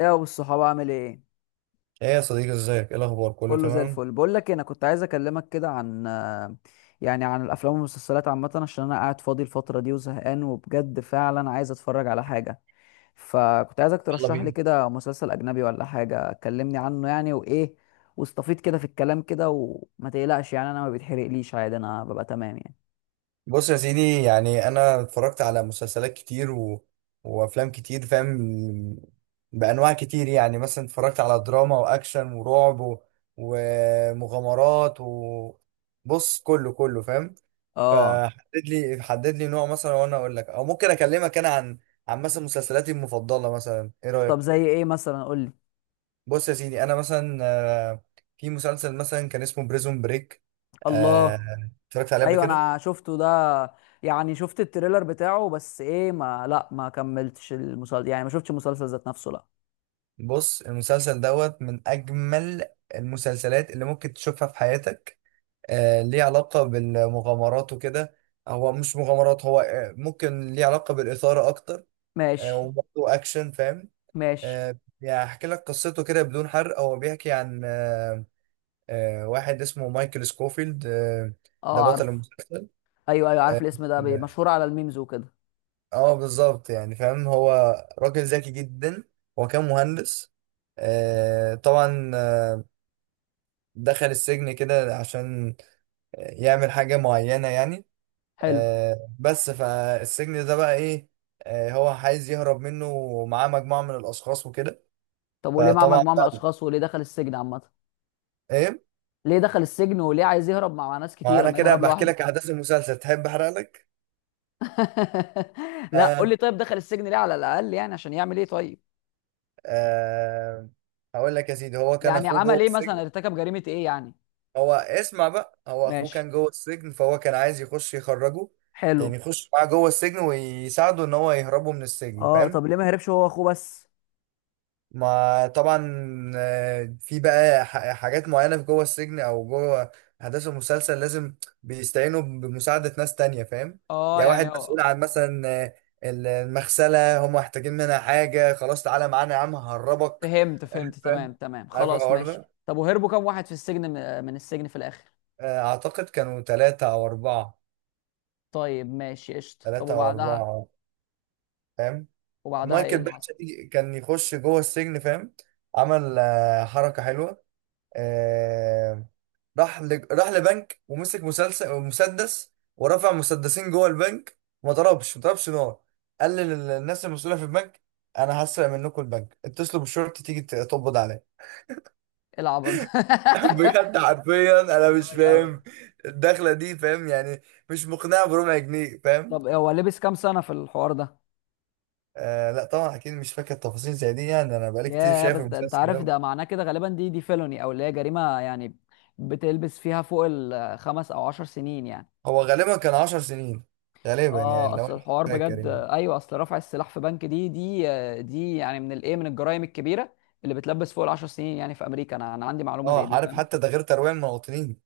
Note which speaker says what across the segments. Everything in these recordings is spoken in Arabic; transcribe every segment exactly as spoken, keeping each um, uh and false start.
Speaker 1: ايه يا ابو الصحاب، عامل ايه؟
Speaker 2: ايه يا صديقي ازيك؟ ايه الاخبار؟ كله
Speaker 1: كله زي
Speaker 2: تمام؟
Speaker 1: الفل. بقول لك إيه، انا كنت عايز اكلمك كده عن، يعني عن الافلام والمسلسلات عامه، عشان انا قاعد فاضي الفتره دي وزهقان وبجد فعلا عايز اتفرج على حاجه. فكنت عايزك
Speaker 2: يلا
Speaker 1: ترشح لي
Speaker 2: بينا.
Speaker 1: كده مسلسل اجنبي ولا حاجه، كلمني عنه يعني، وايه واستفيد كده في الكلام كده، وما تقلقش يعني، انا ما بيتحرقليش عادي، انا ببقى تمام يعني.
Speaker 2: بص يا سيدي، يعني انا اتفرجت على مسلسلات كتير و... وافلام كتير، فاهم؟ بانواع كتير، يعني مثلا اتفرجت على دراما واكشن ورعب و... ومغامرات و بص كله كله فاهم.
Speaker 1: اه،
Speaker 2: فحدد لي حدد لي نوع مثلا وانا اقول لك، او ممكن اكلمك انا عن عن مثلا مسلسلاتي المفضلة مثلا، ايه
Speaker 1: طب
Speaker 2: رأيك؟
Speaker 1: زي ايه مثلا؟ قول لي.
Speaker 2: بص يا سيدي، انا مثلا آه، في مسلسل مثلا كان اسمه بريزون بريك،
Speaker 1: الله.
Speaker 2: اتفرجت عليه قبل
Speaker 1: ايوه
Speaker 2: كده.
Speaker 1: انا شفته ده، يعني شفت التريلر بتاعه، بس ايه ما لا ما كملتش المسلسل يعني، ما شفتش المسلسل ذات نفسه، لا.
Speaker 2: بص، المسلسل دوت من اجمل المسلسلات اللي ممكن تشوفها في حياتك. آه، ليه علاقة بالمغامرات وكده. هو مش مغامرات، هو آه، ممكن ليه علاقة بالإثارة اكتر. آه،
Speaker 1: ماشي.
Speaker 2: وبرضه اكشن، فاهم.
Speaker 1: ماشي.
Speaker 2: آه، يعني هحكي لك قصته كده بدون حرق. هو بيحكي عن آه، آه، واحد اسمه مايكل سكوفيلد آه، ده
Speaker 1: اه
Speaker 2: بطل
Speaker 1: عارف.
Speaker 2: المسلسل.
Speaker 1: ايوه ايوه
Speaker 2: آه،
Speaker 1: عارف الاسم ده، بي- مشهور على الميمز وكده.
Speaker 2: اه بالظبط، يعني فاهم. هو راجل ذكي جدا، هو كان مهندس آه طبعا آه دخل السجن كده عشان يعمل حاجة معينة يعني
Speaker 1: حلو.
Speaker 2: آه بس فالسجن ده بقى ايه؟ آه هو عايز يهرب منه ومعاه مجموعة من الأشخاص وكده.
Speaker 1: طب وليه مع
Speaker 2: فطبعا
Speaker 1: مجموعه من
Speaker 2: بقى
Speaker 1: الاشخاص؟ وليه دخل السجن عامه؟
Speaker 2: ايه،
Speaker 1: ليه دخل السجن وليه عايز يهرب مع مع ناس
Speaker 2: ما
Speaker 1: كتيره؟
Speaker 2: انا
Speaker 1: ما
Speaker 2: كده
Speaker 1: يهرب
Speaker 2: بحكي
Speaker 1: لوحده.
Speaker 2: لك أحداث المسلسل، تحب أحرق لك؟
Speaker 1: لا، قول
Speaker 2: آه
Speaker 1: لي طيب، دخل السجن ليه على الاقل يعني؟ عشان يعمل ايه طيب؟
Speaker 2: آه هقول لك يا سيدي، هو كان
Speaker 1: يعني
Speaker 2: أخوه جوه
Speaker 1: عمل ايه مثلا،
Speaker 2: السجن.
Speaker 1: ارتكب جريمه ايه يعني؟
Speaker 2: هو اسمع بقى، هو اخوه
Speaker 1: ماشي.
Speaker 2: كان جوه السجن، فهو كان عايز يخش يخرجه،
Speaker 1: حلو.
Speaker 2: يعني يخش معاه جوه السجن ويساعده ان هو يهربه من السجن،
Speaker 1: اه،
Speaker 2: فاهم.
Speaker 1: طب ليه ما هربش هو واخوه بس؟
Speaker 2: ما طبعا آه، في بقى ح- حاجات معينة في جوه السجن او جوه احداث المسلسل، لازم بيستعينوا بمساعدة ناس تانية، فاهم.
Speaker 1: اه
Speaker 2: يعني
Speaker 1: يعني
Speaker 2: واحد مسؤول
Speaker 1: هو.
Speaker 2: عن مثلا آه، ال- المغسلة، هم محتاجين منها حاجة، خلاص تعالى معانا يا عم ههربك.
Speaker 1: فهمت فهمت
Speaker 2: فاهم،
Speaker 1: تمام تمام
Speaker 2: عارف
Speaker 1: خلاص
Speaker 2: الحوار
Speaker 1: ماشي.
Speaker 2: ده.
Speaker 1: طب وهربوا كام واحد في السجن، م- من السجن في الاخر؟
Speaker 2: آه، اعتقد كانوا ثلاثة او اربعة.
Speaker 1: طيب ماشي قشطه. طب
Speaker 2: ثلاثة او
Speaker 1: وبعدها
Speaker 2: اربعة فاهم.
Speaker 1: وبعدها ايه
Speaker 2: مايكل
Speaker 1: اللي
Speaker 2: باتش
Speaker 1: حصل؟
Speaker 2: دي كان يخش جوه السجن، فاهم. عمل آه، حركة حلوة آه، راح ل... راح لبنك ومسك مسلسل مسدس ورفع مسدسين جوه البنك، وما ضربش ما ضربش نار. قال للناس المسؤولة في البنك: انا هسرق منكم البنك، اتصلوا بالشرطة تيجي ت- تقبض عليا.
Speaker 1: ايه العبط ده؟
Speaker 2: بجد حرفيا
Speaker 1: ده
Speaker 2: انا مش
Speaker 1: جامد قوي.
Speaker 2: فاهم الدخلة دي، فاهم يعني، مش مقنعة بربع جنيه، فاهم.
Speaker 1: طب هو لبس كام سنه في الحوار ده؟
Speaker 2: آه لا طبعا اكيد مش فاكر تفاصيل زي دي، يعني انا بقالي كتير
Speaker 1: ياه،
Speaker 2: شايف
Speaker 1: بس ده انت
Speaker 2: المسلسل
Speaker 1: عارف
Speaker 2: ده.
Speaker 1: ده معناه كده، غالبا دي دي فيلوني، او اللي هي جريمه يعني، بتلبس فيها فوق الخمس او عشر سنين يعني.
Speaker 2: هو غالبا كان عشر سنين غالبا،
Speaker 1: اه
Speaker 2: يعني لو
Speaker 1: اصل
Speaker 2: انا
Speaker 1: الحوار
Speaker 2: فاكر
Speaker 1: بجد،
Speaker 2: يعني.
Speaker 1: ايوه اصل رفع السلاح في بنك دي دي دي يعني من الايه من الجرائم الكبيره اللي بتلبس فوق العشر سنين يعني في امريكا، انا انا عندي معلومه زي
Speaker 2: اه
Speaker 1: دي
Speaker 2: عارف،
Speaker 1: فاهم.
Speaker 2: حتى ده غير ترويع المواطنين.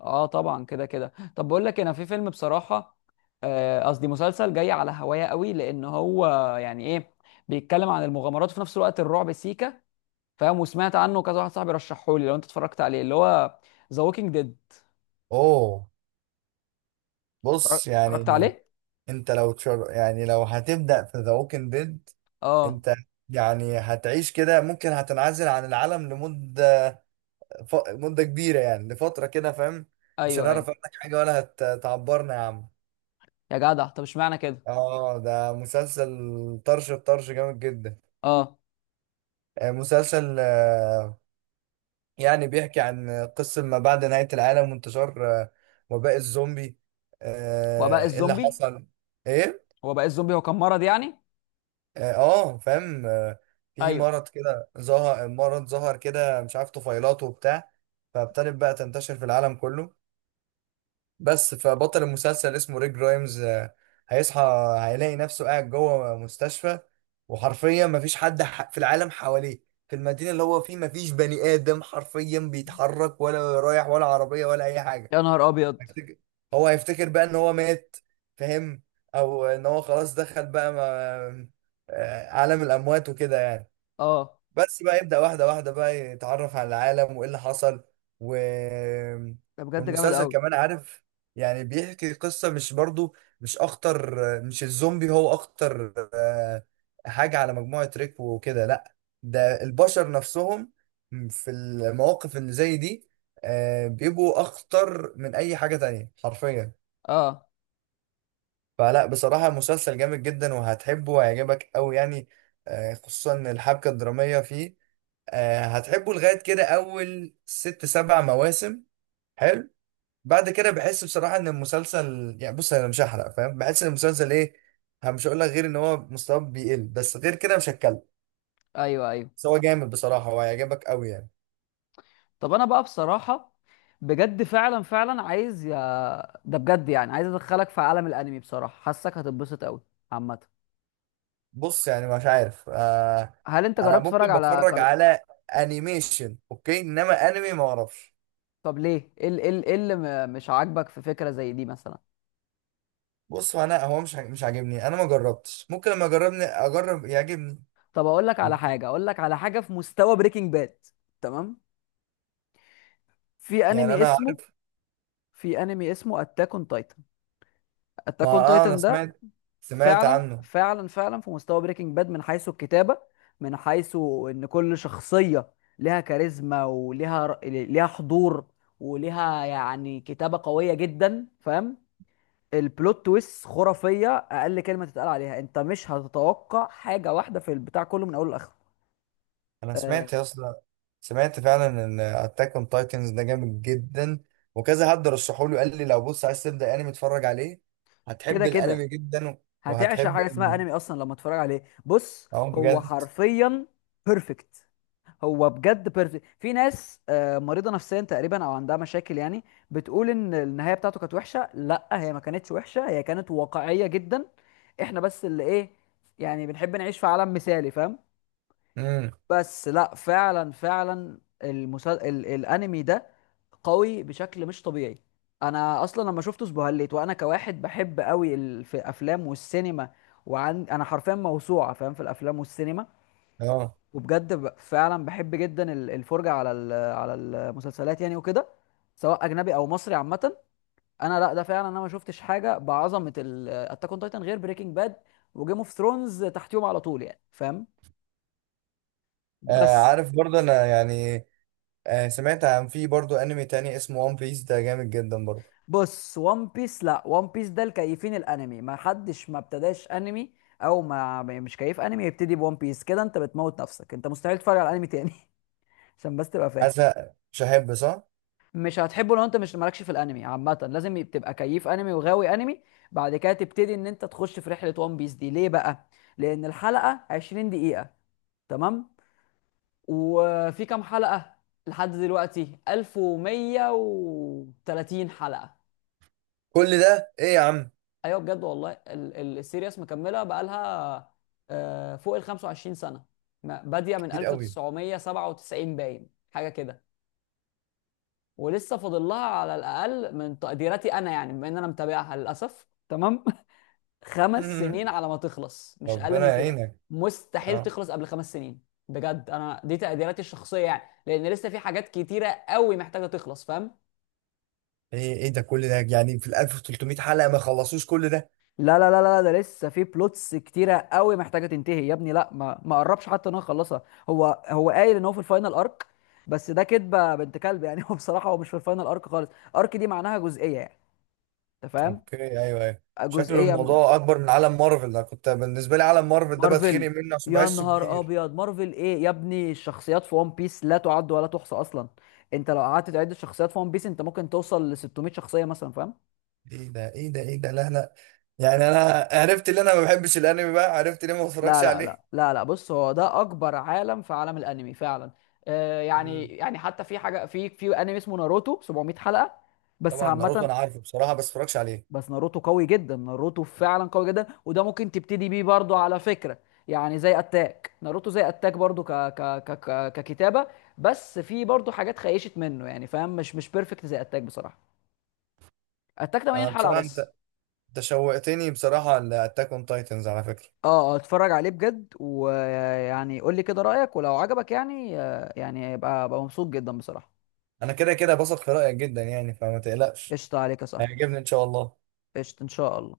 Speaker 1: اه طبعا كده كده. طب بقول لك إيه، انا في فيلم بصراحه، آه، قصدي مسلسل جاي على هوايا قوي، لان هو يعني ايه، بيتكلم عن المغامرات وفي نفس الوقت الرعب سيكا فاهم، وسمعت عنه كذا واحد صاحبي رشحه لي، لو انت اتفرجت عليه، اللي هو ذا ووكينج ديد.
Speaker 2: اوه، بص
Speaker 1: اتفرجت
Speaker 2: يعني،
Speaker 1: عليه؟
Speaker 2: انت لو تشر... يعني لو هتبدأ في ذا ووكينج ديد،
Speaker 1: اه.
Speaker 2: انت يعني هتعيش كده، ممكن هتنعزل عن العالم لمدة ف... مدة كبيرة، يعني لفترة كده، فاهم. مش
Speaker 1: ايوه ايوه.
Speaker 2: هنعرف عنك حاجة، ولا هتعبرنا يا عم.
Speaker 1: يا جدع طب اشمعنى كده؟ مم.
Speaker 2: اه، ده مسلسل طرش الطرش جامد جدا.
Speaker 1: اه،
Speaker 2: آه، مسلسل آه، يعني بيحكي عن قصة ما بعد نهاية العالم وانتشار آه، وباء الزومبي.
Speaker 1: وباء
Speaker 2: آه، ايه اللي
Speaker 1: الزومبي؟
Speaker 2: حصل ايه،
Speaker 1: هو بقى الزومبي هو كان مرض يعني؟
Speaker 2: اه آه، فاهم آه، في
Speaker 1: ايوه.
Speaker 2: مرض كده، ظهر مرض ظهر كده مش عارف طفيلاته وبتاع. فابتدت بقى تنتشر في العالم كله. بس فبطل المسلسل اسمه ريك جرايمز آه، هيصحى هيلاقي نفسه قاعد جوه مستشفى، وحرفيا مفيش حد ح- في العالم حواليه، في المدينة اللي هو فيه مفيش بني آدم حرفيا بيتحرك، ولا رايح، ولا عربية، ولا أي حاجة.
Speaker 1: يا نهار ابيض.
Speaker 2: هيفتكر، هو هيفتكر بقى ان هو مات، فاهم، او ان هو خلاص دخل بقى ما... آه، عالم الاموات وكده يعني.
Speaker 1: اه
Speaker 2: بس بقى يبدأ واحدة واحدة بقى يتعرف على العالم وإيه اللي حصل و...
Speaker 1: ده بجد جامد
Speaker 2: والمسلسل
Speaker 1: قوي.
Speaker 2: كمان عارف، يعني بيحكي قصة، مش برضو مش أخطر، مش الزومبي هو أخطر آه، حاجة على مجموعة ريك وكده، لأ، ده البشر نفسهم في المواقف اللي زي دي آه، بيبقوا أخطر من أي حاجة تانية حرفيا.
Speaker 1: اه.
Speaker 2: فلا بصراحة المسلسل جامد جدا، وهتحبه وهيعجبك أوي يعني آه، خصوصا الحبكة الدرامية فيه. آه، هتحبه لغاية كده أول ست سبع مواسم. حلو. بعد كده بحس بصراحة إن المسلسل يعني، بص أنا مش هحرق، فاهم، بحس إن المسلسل إيه، أنا مش هقول لك غير إن هو مستواه بيقل، بس غير كده مش هتكلم.
Speaker 1: ايوه ايوه.
Speaker 2: بس هو جامد بصراحة وهيعجبك أوي يعني.
Speaker 1: طب انا بقى بصراحه بجد فعلا فعلا عايز، يا ده بجد يعني عايز ادخلك في عالم الانمي بصراحه، حاسك هتتبسط قوي عامه.
Speaker 2: بص يعني مش عارف، آه.
Speaker 1: هل انت
Speaker 2: أنا
Speaker 1: جربت تتفرج
Speaker 2: ممكن
Speaker 1: على
Speaker 2: بتفرج
Speaker 1: كر...
Speaker 2: على أنيميشن، أوكي، إنما أنمي ما أعرفش.
Speaker 1: طب ليه، ايه ال- إيه ال- إيه اللي م- مش عاجبك في فكره زي دي مثلا؟
Speaker 2: بص هو أنا، هو مش عاج- مش عاجبني، أنا ما جربتش، ممكن لما أجربني أجرب يعجبني.
Speaker 1: طب اقول لك على حاجه اقول لك على حاجه في مستوى بريكنج باد. تمام. في
Speaker 2: يعني
Speaker 1: انمي
Speaker 2: أنا
Speaker 1: اسمه
Speaker 2: عارف.
Speaker 1: في انمي اسمه اتاك اون تايتن.
Speaker 2: ما
Speaker 1: اتاك اون
Speaker 2: آه، أنا
Speaker 1: تايتن ده
Speaker 2: سمعت سمعت
Speaker 1: فعلا
Speaker 2: عنه.
Speaker 1: فعلا فعلا في مستوى بريكنج باد، من حيث الكتابة، من حيث ان كل شخصية لها كاريزما وليها، ر- ليها حضور، وليها يعني كتابة قوية جدا فاهم. البلوت تويست خرافية، اقل كلمة تتقال عليها. انت مش هتتوقع حاجة واحدة في البتاع كله من اوله لاخره.
Speaker 2: انا
Speaker 1: آه،
Speaker 2: سمعت يا اسطى، سمعت فعلا ان اتاك اون تايتنز ده جامد جدا، وكذا حد رشحه لي قال لي لو بص عايز تبدا انمي اتفرج عليه،
Speaker 1: كده
Speaker 2: هتحب
Speaker 1: كده
Speaker 2: الانمي جدا.
Speaker 1: هتعشق
Speaker 2: وهتحب
Speaker 1: حاجة اسمها
Speaker 2: ال-
Speaker 1: انمي اصلا لما تتفرج عليه. بص،
Speaker 2: اه
Speaker 1: هو
Speaker 2: بجد.
Speaker 1: حرفيا بيرفكت. هو بجد بيرفكت. في ناس آه، مريضه نفسيا تقريبا او عندها مشاكل يعني، بتقول ان النهايه بتاعته كانت وحشه. لا، هي ما كانتش وحشه، هي كانت واقعيه جدا. احنا بس اللي ايه، يعني بنحب نعيش في عالم مثالي فاهم.
Speaker 2: امم،
Speaker 1: بس لا، فعلا فعلا المسل... ال... الانمي ده قوي بشكل مش طبيعي. انا اصلا لما شفته اسبهليت، وانا كواحد بحب قوي ال... في الافلام والسينما، وعن انا حرفيا موسوعه فاهم في الافلام والسينما،
Speaker 2: اه.
Speaker 1: وبجد ب- فعلا بحب جدا ال- الفرجه على ال- على المسلسلات يعني وكده، سواء اجنبي او مصري عامه. انا لا، ده فعلا انا ما شفتش حاجه بعظمه اتاك اون تايتن غير بريكنج باد وجيم اوف ثرونز، تحتيهم على طول يعني فاهم.
Speaker 2: آه،
Speaker 1: بس.
Speaker 2: عارف برضه انا يعني آه، سمعت عن، في برضه انمي تاني اسمه وان بيس، ده جامد جدا برضه.
Speaker 1: بص وان بيس، لا، وان بيس ده الكيفين. الانمي ما حدش ما ابتداش انمي، او ما ما- مش كيف انمي يبتدي بوان بيس كده. انت بتموت نفسك. انت مستحيل تتفرج على انمي تاني. عشان بس تبقى فاهم.
Speaker 2: حاسس مش هحب، صح؟
Speaker 1: مش هتحبه لو انت مش مالكش في الانمي عامه. لازم يب- تبقى كيف انمي وغاوي انمي، بعد كده تبتدي ان انت تخش في رحله. وان بيس دي ليه بقى؟ لان الحلقه عشرين دقيقه، تمام، وفي كام حلقه؟ لحد دلوقتي ألف ومية وتلاتين حلقه.
Speaker 2: كل ده ايه يا عم؟
Speaker 1: ايوه بجد والله ال- ال- السيريس مكمله بقالها آه، فوق ال خمسة وعشرين سنه، ما- باديه من
Speaker 2: كتير قوي.
Speaker 1: ألف وتسعمية وسبعة وتسعين باين حاجه كده، ولسه فاضل لها على الاقل من تقديراتي انا يعني، بما ان انا متابعها للاسف تمام. خمس سنين
Speaker 2: مم.
Speaker 1: على ما تخلص، مش اقل
Speaker 2: ربنا
Speaker 1: من كده.
Speaker 2: يعينك.
Speaker 1: مستحيل
Speaker 2: اه.
Speaker 1: تخلص قبل خمس سنين. بجد انا دي تقديراتي الشخصيه يعني، لان لسه في حاجات كتيره قوي محتاجه تخلص فاهم.
Speaker 2: ايه ايه ده كل ده، يعني في ال ألف وثلاثمية حلقه ما خلصوش كل ده؟
Speaker 1: لا لا لا لا، ده لسه في بلوتس كتيره قوي محتاجه تنتهي يا ابني. لا، ما ما قربش حتى ان هو يخلصها. هو هو قايل ان هو في الفاينل ارك، بس ده كدبه بنت كلب يعني. هو بصراحه هو مش في الفاينل ارك خالص. ارك دي معناها جزئيه يعني، انت فاهم،
Speaker 2: اوكي، ايوه ايوه. شكله
Speaker 1: جزئيه من
Speaker 2: الموضوع اكبر من عالم مارفل، انا كنت بالنسبه لي عالم مارفل ده بتخنق
Speaker 1: مارفل.
Speaker 2: منه عشان
Speaker 1: يا
Speaker 2: بحسه
Speaker 1: نهار
Speaker 2: كبير.
Speaker 1: ابيض، مارفل ايه يا ابني؟ الشخصيات في ون بيس لا تعد ولا تحصى اصلا. انت لو قعدت تعد الشخصيات في ون بيس، انت ممكن توصل ل ستمئة شخصيه مثلا فاهم.
Speaker 2: ايه ده ايه ده ايه ده، لا لا، يعني انا عرفت ان انا ما بحبش الانمي، بقى عرفت ليه ما
Speaker 1: لا
Speaker 2: بتفرجش
Speaker 1: لا لا
Speaker 2: عليه.
Speaker 1: لا لا، بص هو ده اكبر عالم في عالم الانمي فعلا. آه يعني
Speaker 2: امم.
Speaker 1: يعني حتى في حاجه، في في انمي اسمه ناروتو سبعمئة حلقه، بس
Speaker 2: طبعا ناروتو
Speaker 1: عامه.
Speaker 2: انا عارفه بصراحه، بس بتفرجش عليه.
Speaker 1: بس ناروتو قوي جدا، ناروتو فعلا قوي جدا، وده ممكن تبتدي بيه برضو على فكرة. يعني زي اتاك، ناروتو زي اتاك برضو ك... ك... ك... ك... ككتابة، بس في برضو حاجات خيشت منه يعني فاهم، مش مش بيرفكت زي اتاك بصراحة. اتاك تمانين
Speaker 2: أنا
Speaker 1: حلقة
Speaker 2: بصراحه انت،
Speaker 1: بس.
Speaker 2: انت شوقتني بصراحه لاتاك اون تايتنز على فكره.
Speaker 1: اه. آه، اتفرج عليه بجد، ويعني قول لي كده رأيك، ولو عجبك يعني آه، يعني يبقى بقى مبسوط جدا بصراحة.
Speaker 2: انا كده كده بثق في رايك جدا يعني، فما تقلقش.
Speaker 1: قشطة عليك يا صاحبي.
Speaker 2: هيعجبني ان شاء الله.
Speaker 1: قشطة ان شاء الله.